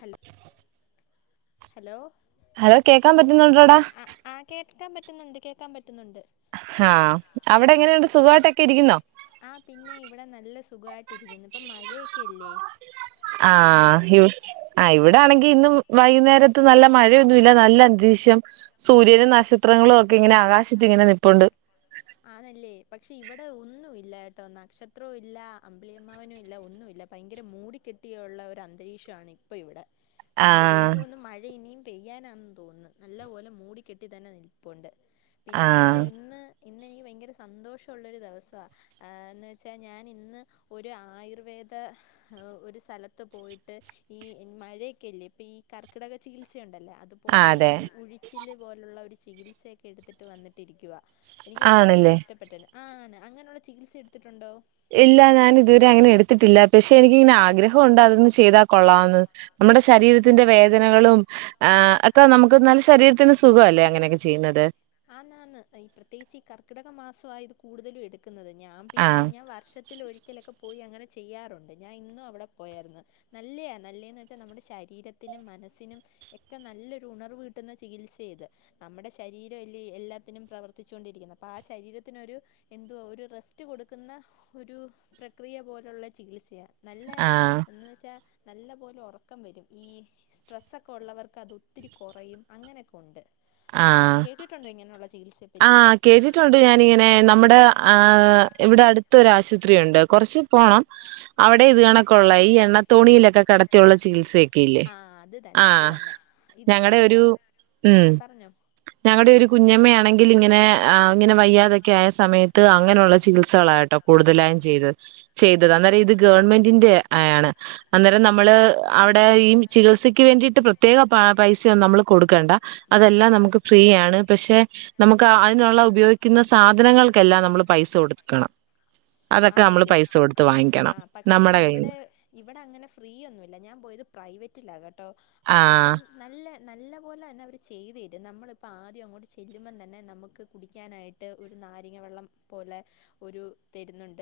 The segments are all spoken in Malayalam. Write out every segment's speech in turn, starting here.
ഹല ഹലോ? ഹലോ കേക്കാൻ പറ്റുന്നുണ്ടോടാ. ആ, ആ കേക്കാം പറ്റുന്നുണ്ട്, കേക്കാം പറ്റുന്നുണ്ട്. ആഹ് അവിടെങ്ങനെയുണ്ട് സുഖായിട്ടൊക്കെ ഇരിക്കുന്നോ? ആഹ് പിന്നെ ഇവിടെ നല്ല സുഖായിട്ടിരിക്കുന്നു. ഇപ്പ മഴേക്ക അല്ലേ. ആഹ് ഇ ആഹ് ഇവിടെ ആണെങ്കി ഇന്നു വൈകുന്നേരത്ത് നല്ല മഴയൊന്നുല്ല നല്ല അന്തരീക്ഷം. സൂര്യനും നക്ഷത്രങ്ങളും ഒക്കെ ഇങ്ങനെ ആകാശത്ത് ഇങ്ങനെ നിപ്പൊണ്ട്. ആണല്ലേ പക്ഷെ ഇവിടെ ഒന്നുല്ല ട്ടോ നക്ഷത്രോം ഇല്ല അമ്പിളിയമ്മാവനും ഇല്ല ഒന്നുല്ല. ഭയങ്കര മൂടിക്കെട്ടിയൊള്ള ഒരു അന്തരീക്ഷാണ് ഇപ്പ ഇവിടെ. ഭയങ്കര എനിക്ക് ആഹ് തോന്നുന്നു മഴ ഇനീം പെയ്യാനാന്ന് തോന്നുന്നു. നല്ല പോലെ മൂടി കെട്ടി തന്നെ നിൽപ്പൊണ്ട് പിന്നെന്ന് വെച്ചാ ആഹ് ഇന്ന് ഇന്നെനിക്ക് ഭയങ്കര സന്തോഷൊള്ളൊരു ദെവസാ. എന്ന് വെച്ചാ ഞാൻ ഇന്ന് ഒരു ആയുർവേദ ഒരു സ്ഥലത്ത് പോയിട്ട് ഈ മഴേക്കെല്ലേ ഇപ്പ ഈ കർക്കിടക ചികിത്സയുണ്ടല്ല അത് ആഹ് പോലെ അതെ ഈ ഉഴിച്ചില് പോലുള്ള ഒരു ചികിത്സേക്കെ എടുത്തിട്ട് വന്നിട്ടിരിക്കുവാ. എനിക്ക് ഒത്തിരി ആണല്ലേ ഇഷ്ടപ്പെട്ടെന്ന് ആ ആണ്‌ അങ്ങനൊള്ള ചികിത്സ എടുത്തിട്ടുണ്ടോ? ഇല്ല ഞാൻ ഇതുവരെ അങ്ങനെ എടുത്തിട്ടില്ല. പക്ഷെ എനിക്കിങ്ങനെ ആഗ്രഹം ഒണ്ട് അതൊന്ന് ചെയ്താ കൊള്ളാന്ന്. നമ്മുടെ ശരീരത്തിന്റെ വേദനകളും ആഹ് അക്ക നമുക്ക് നല്ല ശരീരത്തിന് സുഖ അല്ലേ അങ്ങനെക്കെ ചെയ്യുന്നത്. ആന്ന്, ആന്ന് ഈ പ്രത്യേകിച്ച് ഈ കർക്കിടക മാസ ആ ഇത് കൂടുതലും എടുക്കുന്നത്. ഞാൻ പിന്നെ ആഹ് ഞാ വർഷത്തി ത്തിലൊരിക്കലൊക്ക പോയി അങ്ങനെ ചെയ്യാറുണ്ട്. ഞാൻ ഇന്നും അവിടെ പോയാരുന്ന്. നല്ലെയാ, നല്ലേന്ന് വെച്ചാ നമ്മുടെ ശരീരത്തിനും, മനസ്സിനും എക്കെ നല്ലൊരു ഉണർവ് കിട്ടുന്ന ചികിത്സയിത് നമ്മുടെ ശരീര ല്ല എല്ലാത്തിനും പ്രവർത്തിച്ചൊണ്ടിരിക്കുന്ന അപ്പ ആ ശരീരത്തിനൊരു എന്തുവാ ഒരു റെസ്റ്റ് കൊടുക്കുന്ന ഒരു പ്രക്രിയ പോലുള്ള ചികിത്സയ. നല്ല ആഹ് എന്ന് വെച്ചാ നല്ല പോല ഒറക്കം വരും. ഈ സ്ട്രെസ്സൊക്കെ ഒള്ളവർക്ക് അത് ഒത്തിരി കൊറയും. അങ്ങനക്ക ഒണ്ട്. ആഹ് കേട്ടിട്ടുണ്ടോ ഇങ്ങനെയുള്ള ചികിത്സ? ആഹ് കേട്ടി ട്ടൊണ്ട് ഞാനിങ്ങനെ നമ്മുടെ ആഹ് ഇവിടെ അടുത്തൊരാശുത്രി ഒണ്ട് കൊറച്ച് പോണം. ആഹ് അവിടെ ഇത് കണക്കൊള്ള ഈ എണ്ണത്തോണിയിലക്കെ കെ ടത്തിയുള്ള ചികിത്സേ. ക്കില്ലേ. ആ അത് തന്നെ അത് ആഹ് തന്നെ ഇത് ഞങ്ങടെ ഒരു തുടക്കം ആ ഉം. പറഞ്ഞോ ഞങ്ങടെ ഒരു കുഞ്ഞമ്മയാണെ ങ്കിലിങ്ങനെ, ഇങ്ങനെ വയ്യാതൊക്കെ ആയ സമയത്ത് അങ്ങനെള്ള ചികിത്സകളാട്ടോ കൂടുതലായും ചെയ്ത. ചെയ്തത് അന്നേരം ഇത് ഗവൺമെന്റിന്റെ ആയാണ്. അന്നേരം നമ്മള് അവിടെ ഈ ചികിത്സക്ക് വേണ്ടിയിട്ട് പ്രത്യേക പൈസൊന്നും നമ്മള് കൊടുക്കേണ്ട അതെല്ലാം നമുക്ക് ഫ്രീയാണ് പക്ഷെ നമുക്ക് അതിനുള്ള ഉപയോഗിക്കുന്ന സാധനങ്ങൾക്കെല്ലാം നമ്മൾ പൈസ കൊടുക്കണം അതൊക്കെ നമ്മള് ആന്നല്ലേ പൈസ കൊടുത്ത് ആ വാങ്ങിക്കണം പക്ഷെ നമ്മടെ ഇവിടെ കയ്യിന്ന് ഇവിടെ അങ്ങനെ ഫ്രീയൊന്നുല്ല ഞാൻ പോയത് പ്രൈവറ്റിലാകട്ടോ അപ്പം ആഹ് നല്ല നല്ല പോോലെ തന്നെ അവർ ചെയ്തു തരും നമ്മളിപ്പോം ആദ്യം അങ്ങോട്ട് ചെല്ലുമ്പം തന്നെ നമുക്ക് കുടിക്കാനായിട്ട് ട്ട് ഒരു നാരങ്ങ വെള്ളം പോലെ ഒരു തരുന്നുണ്ട്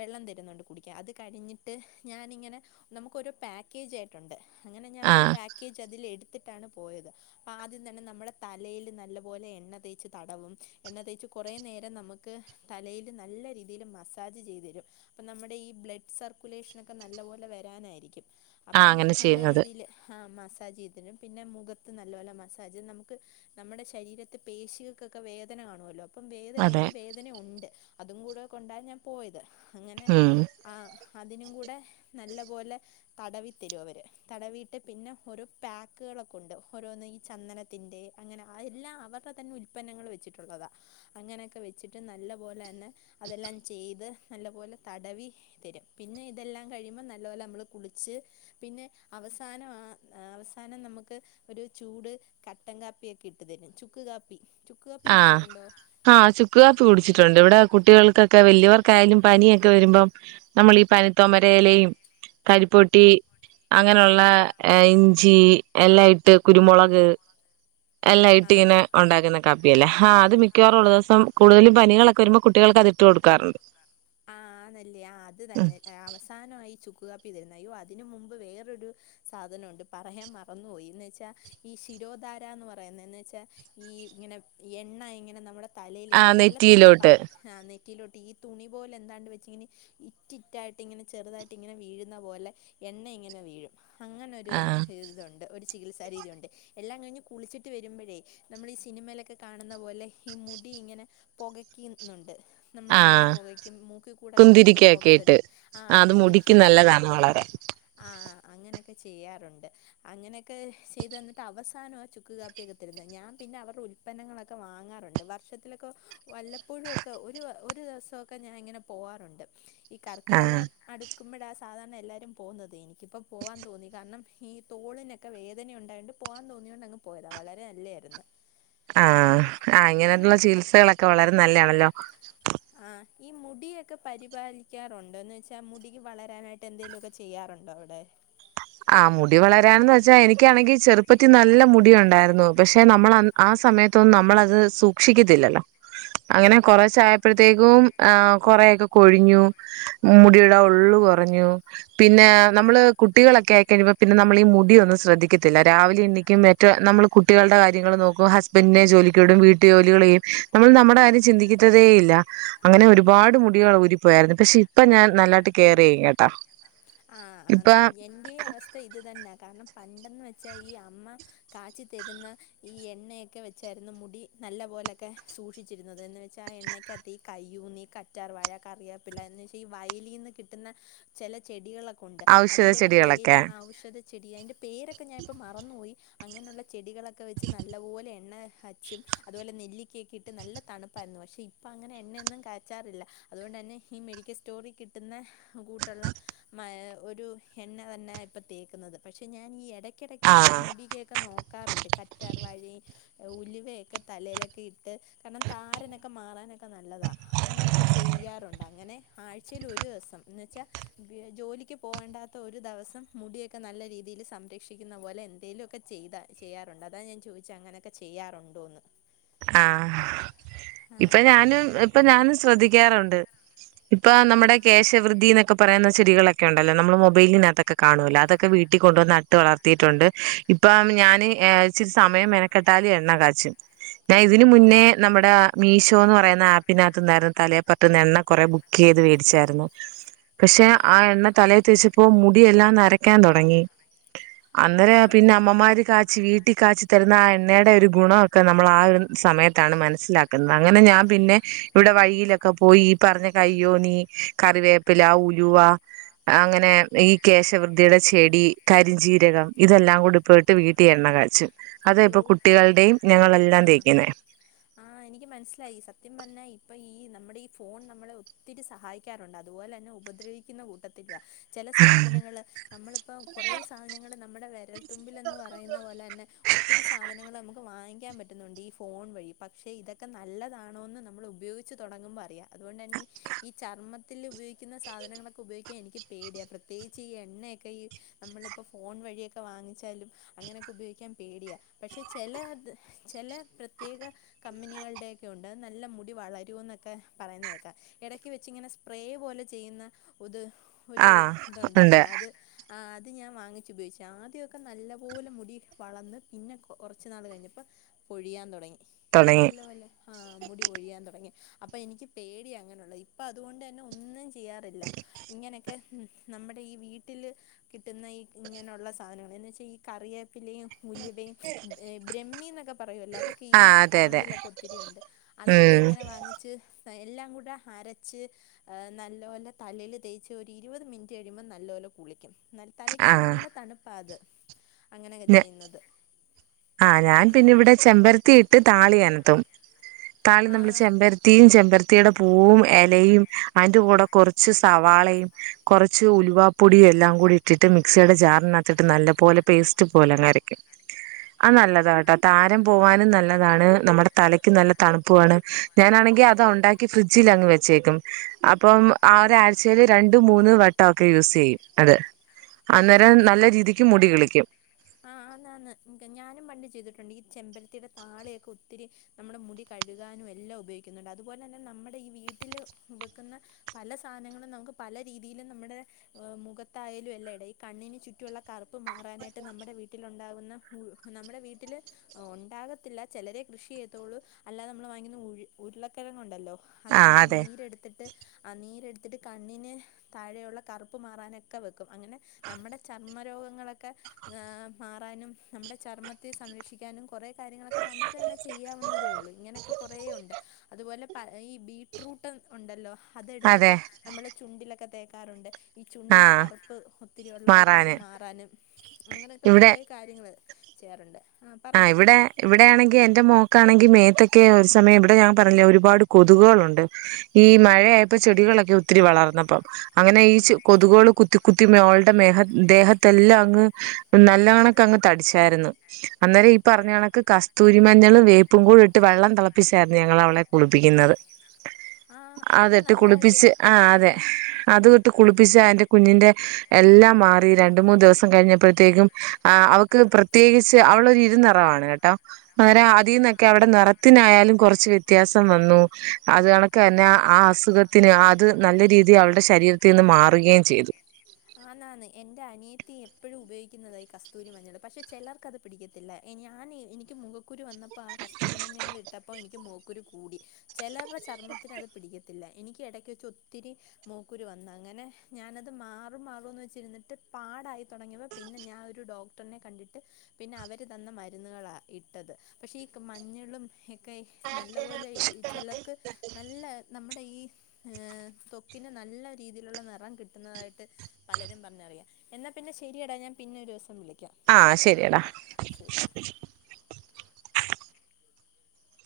വെള്ളം തരുന്നുണ്ട് കുടിക്കൻ അത് കഴിഞ്ഞിട്ട് ഞാനിങ്ങനെ നമുക്ക് ഒരോ പാക്കേജ ആയിട്ടുണ്ട് അങ്ങനെ ഞാൻ ഒരു ആഹ് പാക്കേജ് അതിൽ എടുത്തിട്ടാണ് പോയത് അപ്പ ആദ്യം തന്നെ നമ്മുടെ തലൽ നല്ല പോലെ എണ്ണ തേച്ച് തടവും എണ്ണ തേച്ച് കുറെേ നേരം നമുക്ക് തലയില് നല്ല രീതിയിൽ മസ ാജ് ചെയ്തു തരും അപ്പൊ നമ്മുടെ ഈ ബ്ലഡ് സർക്കുലേഷനക്കെ നല്ല പോലെ വരാനായിരിക്കും ആഹ് അപ്പം അങ്ങനെ നല്ല ചെയ്യുന്നത് രീതിയിൽ മസാജ് ചെയ്തിട്ടും പിന്നെ മുഖത്ത് നല്ലപോലെ മസാജ് നമുക്ക് നമ്മുടെ ശരീരത്തെ പേശികൾക്കൊക്കെ വേദന കാണുമല്ലോ അപ്പം വേദന അതെ എനിക്ക് വേദന ഉണ്ട് അതും കൂടെ കൊണ്ട ഞാൻ പോയത് അങ്ങനെ ഉം ആഹ് അതിനും കൂടെ നല്ലപോലെ തടവി തരും അവര് തടവിട്ട് പിന്നെ ഓരോ പാക്കുകളൊക്കെ ഉണ്ട് ഓരോന്ന് ഈ ചന്ദന ത്തിന്റെ അങ്ങനെ അത എല്ലാം അവരുടെ തന്നെ ഉൽപന്നങ്ങൾ വെച്ചിട്ടുള്ളതാ അങ്ങനെയൊക്കെ വെച്ചിട്ട് നല്ല പോലെ തന്നെ അതെല്ലാം ഇത് നല്ലപോലെ തടവി തരും പിന്നെ ഇതെല്ലാം കഴിയുമ്പോൾ നല്ലപോലെ നമ്മൾ കുളിച്ച് പിന്നെ അവസാനം ആ അവസാനം നമുക്ക് ഒരു ചൂട് കട്ടൻ കാപ്പിയൊക്കെ ഇട്ടു തരും ചുക്ക് കാപ്പി ചുക്ക് കാപ്പി ആഹ് കുടിച്ചിട്ടുണ്ടോ ആഹ് ചുക്ക് കാപ്പി കുടിച്ചിട്ടുണ്ട് ഇവിടെ കുട്ടികൾക്കൊക്കെ വലിയവർക്കായാലും പനിയൊക്കെ വരുമ്പം നമ്മൾ ഈ പനിത്തോമരയിലയും കരിപ്പൊട്ടി അങ്ങനെയുള്ള ഇഞ്ചി എല്ലാം ഇട്ട് കുരുമുളക് എല്ലാം ഇട്ട് ഇങ്ങനെ ഉണ്ടാക്കുന്ന കപ്പിയ അല്ല ആ അത് മിക്കവാറുംുള്ള ദിവം കൂടുതലും പനികളൊക്കെ വരുമ്പോ കുട്ടികൾക്ക് അത് ഇട്ട് കൊടുക്കാറുണ്ട് ആഹ് അന്നല്ലേ അത് ഉം തന്നെ അവസാനമായി ചുക്ക്കപ്പി തരുന്ന അയോ അതിന് മുമ്പ് വേറൊരു സാധനമുണ്ട് പറയാൻ മറന്നുപോയി എന്ന് വെച്ചാൽ ഈ ശിരോധാര എന്ന് പറയുന്നന്ന് വെച്ചാൽ ഈ ഇങ്ങനെ എണ്ണ ഇങ്ങനെ നമ്മുടെ തലൽ ഇങ്ങനെ ആഹ് നല്ല തണുപ്പാ നെറ്റിയിലോട്ട് ആഹ് നെറ്റിലോട്ട് ഈ തുണി പോലെ എന്താണ്ട് വെച്ചിങ്ങനെ ഇറ്റിറ്റായിട്ട് ഇങ്ങനെ ചെറുതായിട്ട് ഇങ്ങനെ വീഴുന്ന പോലെ എണ്ണ ഇങ്ങനെ വീഴും അങ്ങനൊ ഒരു ആഹ് ഇതുണ്ട് ഒരു ചികിത്സാരീതിുണ്ട് എല്ലാം കഴിഞ്ഞ് കുളിച്ചിട്ട് വരുമ്പോഴേ നമ്മൾ ഈ സിനിമയിലൊക്കെ കാണുന്ന പോലെ ഈ മുടി ഇങ്ങനെ പുകക്കുന്നുണ്ട് നമ്മുടെ മുടി ആഹ് പുകയ്ക്കും മൂക്ക കൂടക്കെ ഇങ്ങനെൊരു പുക കുന്തിരിക്കയൊക്കെ തര ഇട്ട് ആഹ് അത് കുന്തിരിക്ക മുടിക്ക് ഇട്ട് നല്ലതാണ് വളരെ ആഹ് അങ്ങനെയൊക്കെ ചെയ്യാറുണ്ട് അങ്ങനെയൊക്കെ ചെയ്ത് തന്നിട്ട് അവസാനം ആഹ് ചുക്ക് കാപ്പിയൊക്കെ തരുന്നത് ഞാൻ പിന്നെ അവരുടെ ഉൽപ്പന്നങ്ങളൊക്കെ വാങ്ങാറുണ്ട് വർഷത്തിലൊക്കെ വല്ലപ്പോഴുംൊക്കെ ഒരു ഒരു ദിവസമൊക്കെ ഞാൻ ഇങ്ങനെ പോവാറുണ്ട് ഈ കർക്കിടക ആഹ് അടുക്കുമ്പോഴ ആ സാധാരണ എല്ലാവാരും പോകുന്നത് എനിക്കിപ്പോ പോവാൻ തോന്നി കാരണം ഈ തോളിനൊക്കെ വേദനയ ഉണ്ടായ കൊണ്ട് പോകാൻ തോന്നിയൊണ്ട് അങ്ങ് പോയതാ വളരെ നല്ലതായിരുന്നു ആഹ് അങ്ങനെ ആഹ് ഈ ഇങ്ങനെയുള്ള ചികിത്സകളൊക്കെ വളരെ നല്ലതാണല്ലോ ആഹ് ഈ മുടിയൊക്കെ പരിപാലിക്കാറുണ്ടോന്ന് വെച്ചാൽ മുടി വളരാനായിട്ട് എന്തെങ്കലുമൊക്കെ ചെയ്യാറുണ്ടോ അവിടെ ആ മുടി വളരാണെന്ന് വെച്ചാൽ എനിക്കാണെങ്കിൽ ചെറുപ്പത്തി നല്ല മുടി ഉണ്ടായിരുന്നു പക്ഷെ നമ്മൾ ആ സമയത്തൊന്നും നമ്മളത് സൂക്ഷിക്കത്തില്ലല്ലോ [inaudible] അങ്ങനെ കൊറേശെ അപ്പോഴത്തേക്കും ആഹ് കൊറേയൊക്കെ കൊഴിഞ്ഞു മുടിയുടെ ഉള്ള് കുറഞ്ഞു പിന്നെ ന്നമ്മള് കു ഒക്കെ ആയിക്കഴിയുമ്പോ പിന്നെ നമ്മൾ ഈ മുടി ഒന്നും ശ്രദ്ധിക്കത്തില്ല രാവിലെ എണിക്കും മറ്റ നമ്മൾ കുട്ടികളുടെ കാര്യങ്ങൾ നോക്കും ഹസ് പിന്നെ ജോലിക്കടും വീട്ടു ജോലികളെയും നമ്മൾ നമ്മടെ കാര്യം ചിന്തിക്കതേ ഇല്ല അങ്ങനെ ഒരുപാട് മുടികൾ ഊരിപ്പോയായിരുന്നു പക്ഷെ ഇപ്പ ഞാൻ നല്ലായിട്ട് കെയർയ്യും കേട്ടോ ഇപ്പ എന്റെയും അവസ്ഥ ഇത് തന്നാ കാരണം പണ്ടെന്ന് വെച്ചാ ഈ അമ്മ കാച്ചി തരുന്ന ഈ എണ്ണയൊക്കെ വെച്ചായിരുന്നു മുടി നല്ല പൊലെക്കെ സൂക്ഷിച്ചിരുന്നത് എന്ന് വെച്ചാ ആ എണ്ണ കയ്യൂനീ, കറ്റാർ വഴ, കറിയപ്പില എന്ന് ചെയ്യ വയലിൽന്ന് കിട്ട്ന്ന ചെല ചെടികളൊക്കെ ഉണ്ട് ഔഷധ അതിന്റെക്കെ പേര് ചെടികളൊക്കെ ആഔഷധ ചെടി അയ്ൻ്റെ പേരൊക്കെ ഞാനിപ്പോ മറന്നുപോയി അങ്ങനെള്ള ചെടികളൊക്കെ വെച്ച് നല്ലപോലെ എണ്ണ അച്ചും അതുപോലെ നെല്ലിക്കൊക്കെ ഇട്ട് നല്ല തണുപ്പായിരുന്നു പക്ഷെ ഇപ്പ അങ്ങനെ എണ്ണയൊന്നും കാച്ചാറില്ല അതൊണ്ടന്നെ ഈ മെഡിക്കൽ സ്റ്റോറിൽ കിട്ടുന്ന കൂട്ടുള്ള മ ഒരു എണ്ണ തന്നെ ഇപ്പൊ തേക്കുന്നത് പക്ഷെ ഞാൻ ഈ എട ക്കിടക്ക് ഈ ആഹ് മുടികയൊക്കെ നോക്കാറുണ്ട് കറ്റാർ വാഴ ഉലുവയൊക്കെ തലയിലൊക്കെ ഇട്ട് കാരണം താരനൊക്കെ മാറാനൊക്കെ നല്ലതാ അങ്ങനെയൊക്കെ ചെയ്യാറുണ്ട് അങ്ങനെ ആഴ്ചയിൽ ഒരു ദിവസം എന്ന വെച്ചാൽ ജോലിക്ക് പോകണ്ടാത്ത ഒരു ദിവസം മുടിയൊക്കെ നല്ല രീതിയിൽ സംരക്ഷിക്കുന്ന പോലെ എന്തെലുഒക്കെ ചെയ്താൽ ചെയ്യാറുണ്ട് അതാ ഞാൻ ചോയ്ച് അങ്ങനെക്കെ ചെയ്യാറുണ്ടോന്ന് ആഹ് ആ ഇപ്പൊ ഞാനും ഇപ്പൊ ഞാനും ശ്രദ്ധിക്കാറുണ്ട് പ്പൊ നമ്മുടെ കേശവൃദ്ധി എന്നൊക്കെ പറയുന്ന ചെടികളൊക്കെ ഉണ്ടല്ലോ നമ്മള് മൊബൈലിനതക് കാണല്ലോ അതൊക്കെ വീട്ടിൽ കൊണ്ടുവന്ന് നട്ട് വളർത്തിയിട്ടുണ്ട് ഇപ്പം ഞാൻ ഇച്ചിരി സമയം കട്ടാലും എണ്ണ കാച്ചും ഞാൻ ഇതിന ആ മുന്നേ നമ്മുടെ മീഷോ എന്ന് പറയുന്ന ആപ്പിനകത്ത്ന്നായിരുന്നു തലേപ്പറട്ട്ന്ന എണ്ണ കൊറെ ബുക് കീത് മേടിച്ചായിരുന്നു പക്ഷെ ആ എണ്ണ തലയി തേച്ച് പ്പൊ മുടിയെല്ലാം നരക്കാൻ തുടങ്ങി അന്നേര പിന്നെ ആഹ് അമ്മമാര് കാ ച്ച് വീട്ടി കാച്ചു തരുന്ന ആ എണ്ണയുടെ ഒരു ഗുണഒക്കെ നമ്മൾ ആ ഒരു സമയത്താണ് മനസ്സിലാക് അങ്ങനെ ഞാൻ പിന്നെ ഇവടെ വഴിയിലൊക്കെ പോയി ഈ പറഞ്ഞ കയ്യോനി, കറിവേപ്പില, ഉലുവ അങ്ങനെ ഈ കേശവൃതിയുടെ ചെടി, കരിഞ്ജീരകം ഇതെല്ലാം കൂടിപ്പെട്ട് വീട്ടിൽ എണ്ണ കാച്ചും അത അയ്യോ ഇപ്പൊ കുട്ടികളുടെയും ഞങ്ങളെല്ലാം തേക്കും ആ എനിക്ക് മനസ്സിലായി സത്യം പറഞ്ഞാ ഇപ്പൊ ഈ നമ്മുടെ ഈ ഫോൺ നമ്മളെ ഒത്തിരി സഹായി ക്കാറുണ്ട് അതുപോലെന്നെ ഉപദ്രവിക്കുന്ന കൂട്ടത്തിലുവാ ചെല സാധനങ്ങള്ൾ നമ്മളിപ്പോ കൊറേ സാധനങ്ങള്ൾ നമ്മടെ വെരൽത്തുമ്പിൽന്ന് പറയുന്ന പോലെന്നെ ഒത്തിരി സാധനങ്ങൾ നമുക്ക് വാങ്ങിക്കാൻ പറ്റുന്നുണ്ട് ഈ ഫോൺ വഴി പക്ഷേ ഇതൊക്കെ നല്ലതാണോന്ന് നമ്മൾ ഉപയോഗി ച്ച് തൊടങ്ങുമ്പോ അറിയ അതൊണ്ട്‌ന്നെ ഈ ചർമ്മത്തിൽ ഉപയോഗിക്കുന്ന സാധനങ്ങളൊക്കെ ഉപയോഗിക്കാൻ എനിക്ക് പേടിയ പ്രത്യേകിച്ച് ഈ എണ്ണയൊക്കെ ഈ നമ്മളിപ്പോ ഫോൺ വഴിയൊക്കെ വാങ്ങിച്ചാലും അങ്ങനെക്കെ ഉപയോഗിക്കാൻ പേടിയാ പക്ഷെ ചെല ത് അത് ചെല പ്രത്യേക കമ്പനികൾടെയൊക്കെ ഉണ്ട് നല്ല മുടി വളരൂ ന്നൊക്കെ പറയുന്നേക്കാം എടക്ക് വെച്ച് ങ്ങനെ സ്പ്രേ പോലെ ചെയ്യുന്ന ഉത് ഒരു ആ ഉണ്ട് തുണ്ടായിരുന്നു അത് ആ അത് ഞാൻ വാങ്ങിച് ഉപയോഗിച്ചു ആദ്യഒക്കെ നല്ലപോലെ മുടി വളർന്ന് പിന്നെ കൊറച്ച് നാൾ കഴിഞ്ഞപ്പോ പൊഴിയാൻ തൊടങ്ങി തുടങ്ങി നല്ല പോലേ ആ മുടി ഒഴിയാൻ തൊടങ്ങി അപ്പൊ എനിക്ക് പേടിയ അങ്ങനെള്ളുത് ഇപ്പൊ അതുകൊണ്ട്ന്നെ ഒന്നും യ്യാറില്ല ഇങ്ങനെയൊക്കെ ഉം നമ്മടെ ഈ വീട്ടിൽ കിട്ടുന്ന ഈ ഇങ്ങനെയുള്ള സാധനങ്ങൾ എന്ന് വെച്ചാൽ ഈ കറിയെ പ്പിലയും, ഉലുവയും, ബ്രഹ്മി ന്നൊക്കെ പറയൂല്ലോ അതൊക്കെ ഈ ആ അതെ അതെ പറമ്പിലൊക്കെ ഒത്തിരിയുണ്ട് അതൊക്കെ ഉം ഇങ്ങനെ വാങ്ങിച്ച് എല്ലാം കൂടെ അരച്ച് നല്ലപോല തലൽ തേച്ച് ഒരു ഇരുപത് മിനിറ്റ് കഴിയുമ്പോൾ നല്ലപോലെ കുളിക്കും ന്നൽ ആ തലക്ക് നല്ല തണുപ്പാത് അങ്ങനെയൊക്കെ ചെയ്യുന്നത് ആ ഞാൻ പിന്നെ വടെ ചെമ്പരത്തിയിട്ട് താളിയെനെത്തും താളി ആ നമ്മള് ചെമ്പരത്തി വത്തി [unintelligible] യും ചെമ്പരത്തീടെ പൂവും എലയും അയ്ന്റെ കൂടെ കൊറച്ച് സവാളയും കൊറച്ച് കൊറച്ച് ഉലുവാപ്പൊടിയും എല്ലാം കൂടി ഇട്ടിട്ട് മിക്സിയുടെ ജാറിനകത്തിട്ട് നല്ല പോലെ പേസ്റ്റ് പോലെ അങ്ങരക്കും അഹ് ആ നല്ലതാട്ടാ താരൻ പോവാനും നല്ലതാണ് നമ്മടെ തലക്ക് നല്ല തണുപ്പു ആണ് ഞാനാണെങ്കിൽ അത് ഉണ്ടാ ക്കി ഫ്രിഡ്ജിലങ്ങ് വെച്ചേക്കും അപ്പം ആഹ് ഒരാഴ്ചയില് രണ്ട് മൂന്ന് വട്ടം ഒക്കെ യൂസ് ചെയ്യും അത് ആന്ന് അന്നേരം ആന്ന് നല്ല രീതിക്ക് മുടി കിളിക്കും ആഹ് ആണാണ് ഞാനും പണ്ട് ചെയ്തിട്ടുണ്ട് ഈ ചെമ്പരത്തീടെ താളിയൊക്കെ ഒത്തിരി നമ്മുടെ മുടി കഴുകാനും എല്ലാം ഉപയോഗിക്കുന്നുണ്ട് അതുപോലെ തന്നെ നമ്മടെ ഈ വീട്ടില് വെക്കുന്ന പല സാനങ്ങളും നമുക്ക് പല രീതിയിലും നമ്മടെ മുഖത്തായാലും എല്ലാം ഇട കണ്ണിന് ചുറ്റുള്ള കറുപ്പ് മാറാനായിട്ട് നമ്മടെ വീട്ടിലുണ്ടാകുന്ന നമ്മടെ വീട്ടില് ഉണ്ടാകത്തില്ല ചിലരേ കൃഷി ചെയ്യത്തുള്ളു അല്ലാതെ നമ്മള് വാങ്ങിക്കുന്ന ഉൾ ഉരുളക്കിഴങ്ങ് ഉണ്ടല്ലോ ആ അതിൻ്റെ അതെ നീരെടുത്തിട്ട് ആഹ് നീരെടുത്തിട്ട് കണ്ണിന് താഴെ ഉള്ള കറുപ്പ് മാറാനൊക്കെ വെക്കും അങ്ങനെ നമ്മടെ ചർമ്മ രോഗങ്ങളൊക്കെ മാറാനും നമ്മടെ ചർമ്മത്തെ സംരക്ഷിക്കാനും കൊറേ കാര്യങ്ങളൊക്കെ നമ്മക്ക് തന്നെ ചെയ്യാവുന്നതേ ഒള്ളൂ ഇങ്ങനൊക്കെ കൊറേ ഒണ്ട് അതുപോലെ പ ഈ ബീട്രൂട്ട് ഒണ്ടല്ലോ അതെ അതെടുത്തിട്ട് നമ്മള് ചുണ്ടിലൊക്കെ തേക്കാറുണ്ട് ഈ ആ ചുണ്ടിൻ്റെ കറുപ്പ് ഒത്തിരിയൊള്ളവർക്ക് അത് മാറാന് മാറാനും അങ്ങനൊക്കെ ഇവിടെ കൊറേ കാര്യങ്ങള് ചെയ്യാറുണ്ട് ആ ആഹ് പറഞ്ഞോ ഇവിടെ ഇവിടെയാണെങ്കി എൻ്റെ മോക്കാണെങ്കി മേത്തൊക്കെ ഒരു സമയം ഇവിടെ ഞാൻ പറഞ്ഞില്ലേ ഒരുപാട് കൊതുകുകളുണ്ട് ഈ മഴയായപ്പോ ചെടികളൊക്കെ ഒത്തിരി വളർന്നപ്പം അങ്ങനെ ഈ ചെ കൊതുകുകള് കുത്തി കുത്തി മോൾ ടെ മേഹം ദേഹത്തെല്ലാം അങ്ങ് നല്ല കണക്കങ്ങ് തടിച്ചായിരുന്നു അന്നേരം ഈ പറഞ്ഞ കണക്ക് കസ്തൂരി മഞ്ഞളും വേപ്പും കൂടെ ഇട്ട് വെള്ളം തെളപ്പിച്ചായിരുന്നു ഞങ്ങളവളെ കുളിപ്പിക്കുന്നത് ആ അതൊക്കെ അതിട്ട് നല്ല കുളിപ്പിച്ച് കാര്യമാണ് ആഹ് അതെ ആ അത് ട്ട് കുളിപ്പിച്ച എന്റെ കുഞ്ഞിന്റെ എല്ലാം മാറി രണ്ട് മൂന്ന് ദിവസം കഴിഞ്ഞപ്പോഴത്തേക്കും ആഹ് അവക്ക് പ്രത്യേകിച്ച് അവളൊരു ഇരു നിറാണ് കേട്ടോ ആ അങ്ങനെ അതീനൊ ക്കെ അവടെ നിറത്തിനായാലും കൊറച്ച് വ്യത്യാസം വന്നു അത് കണക്കന്നെ ആഹ് അസുഖത്തിന് അത് നല്ല രീതിയിൽ അവൾടെ ശരീരത്തീന്ന് മാറുകയും ചെയ്തു ആണ് ആണ് എന്റെ അനിയത്തി എപ്പോഴും ഉപയോഗിക്കുന്നതാ ഈ കസ്തൂരി മഞ്ഞള് പക്ഷെ ചിലർക്കത് പിടിക്കത്തില്ല ഞാന് എനിക്ക് മുഖക്കുരു വന്നപ്പോൾ ആ കസ്തൂരി മഞ്ഞങ്ങള് ഇട്ടപ്പോ എനിക്ക് മുഖക്കുരു കൂടി ചെലർടെ ചർമ്മത്തിന് അത് പിടിക്കത്തില്ല എനിക്ക് എടക്ക് വെച്ച് ഒത്തിരി മോക്കുരു വന്ന് അങ്ങനെ ഞാനത് മാ മാറും മാറും എന്ന് വെച്ചിരുന്നിട്ട് പാടായി തൊടങ്ങിയപ്പോ പിന്നെ ഞാൻ ഒരു ഡോക്ടറിനെ കണ്ടിട്ട് പിന്നെ അവര് തന്ന മരുന്നുകളാ ഇട്ടത് പക്ഷേ ഈ മഞ്ഞളും ഒക്കെ നല്ല പോലെ ഈ ചെലർക്ക് നല്ല നമ്മടെ ഈ ഏഹ് ത്വക്കിന് നല്ല രീതിയിലുള്ള നെറം കിട്ടുന്നതായിട്ട് പലരും പറഞ്ഞറിയാം എന്നാ പിന്നെ ശരിയടാ ഞാൻ പിന്നെ ഒരൂസം വിളിക്കാം ആഹ് ശരിയടാ ശരി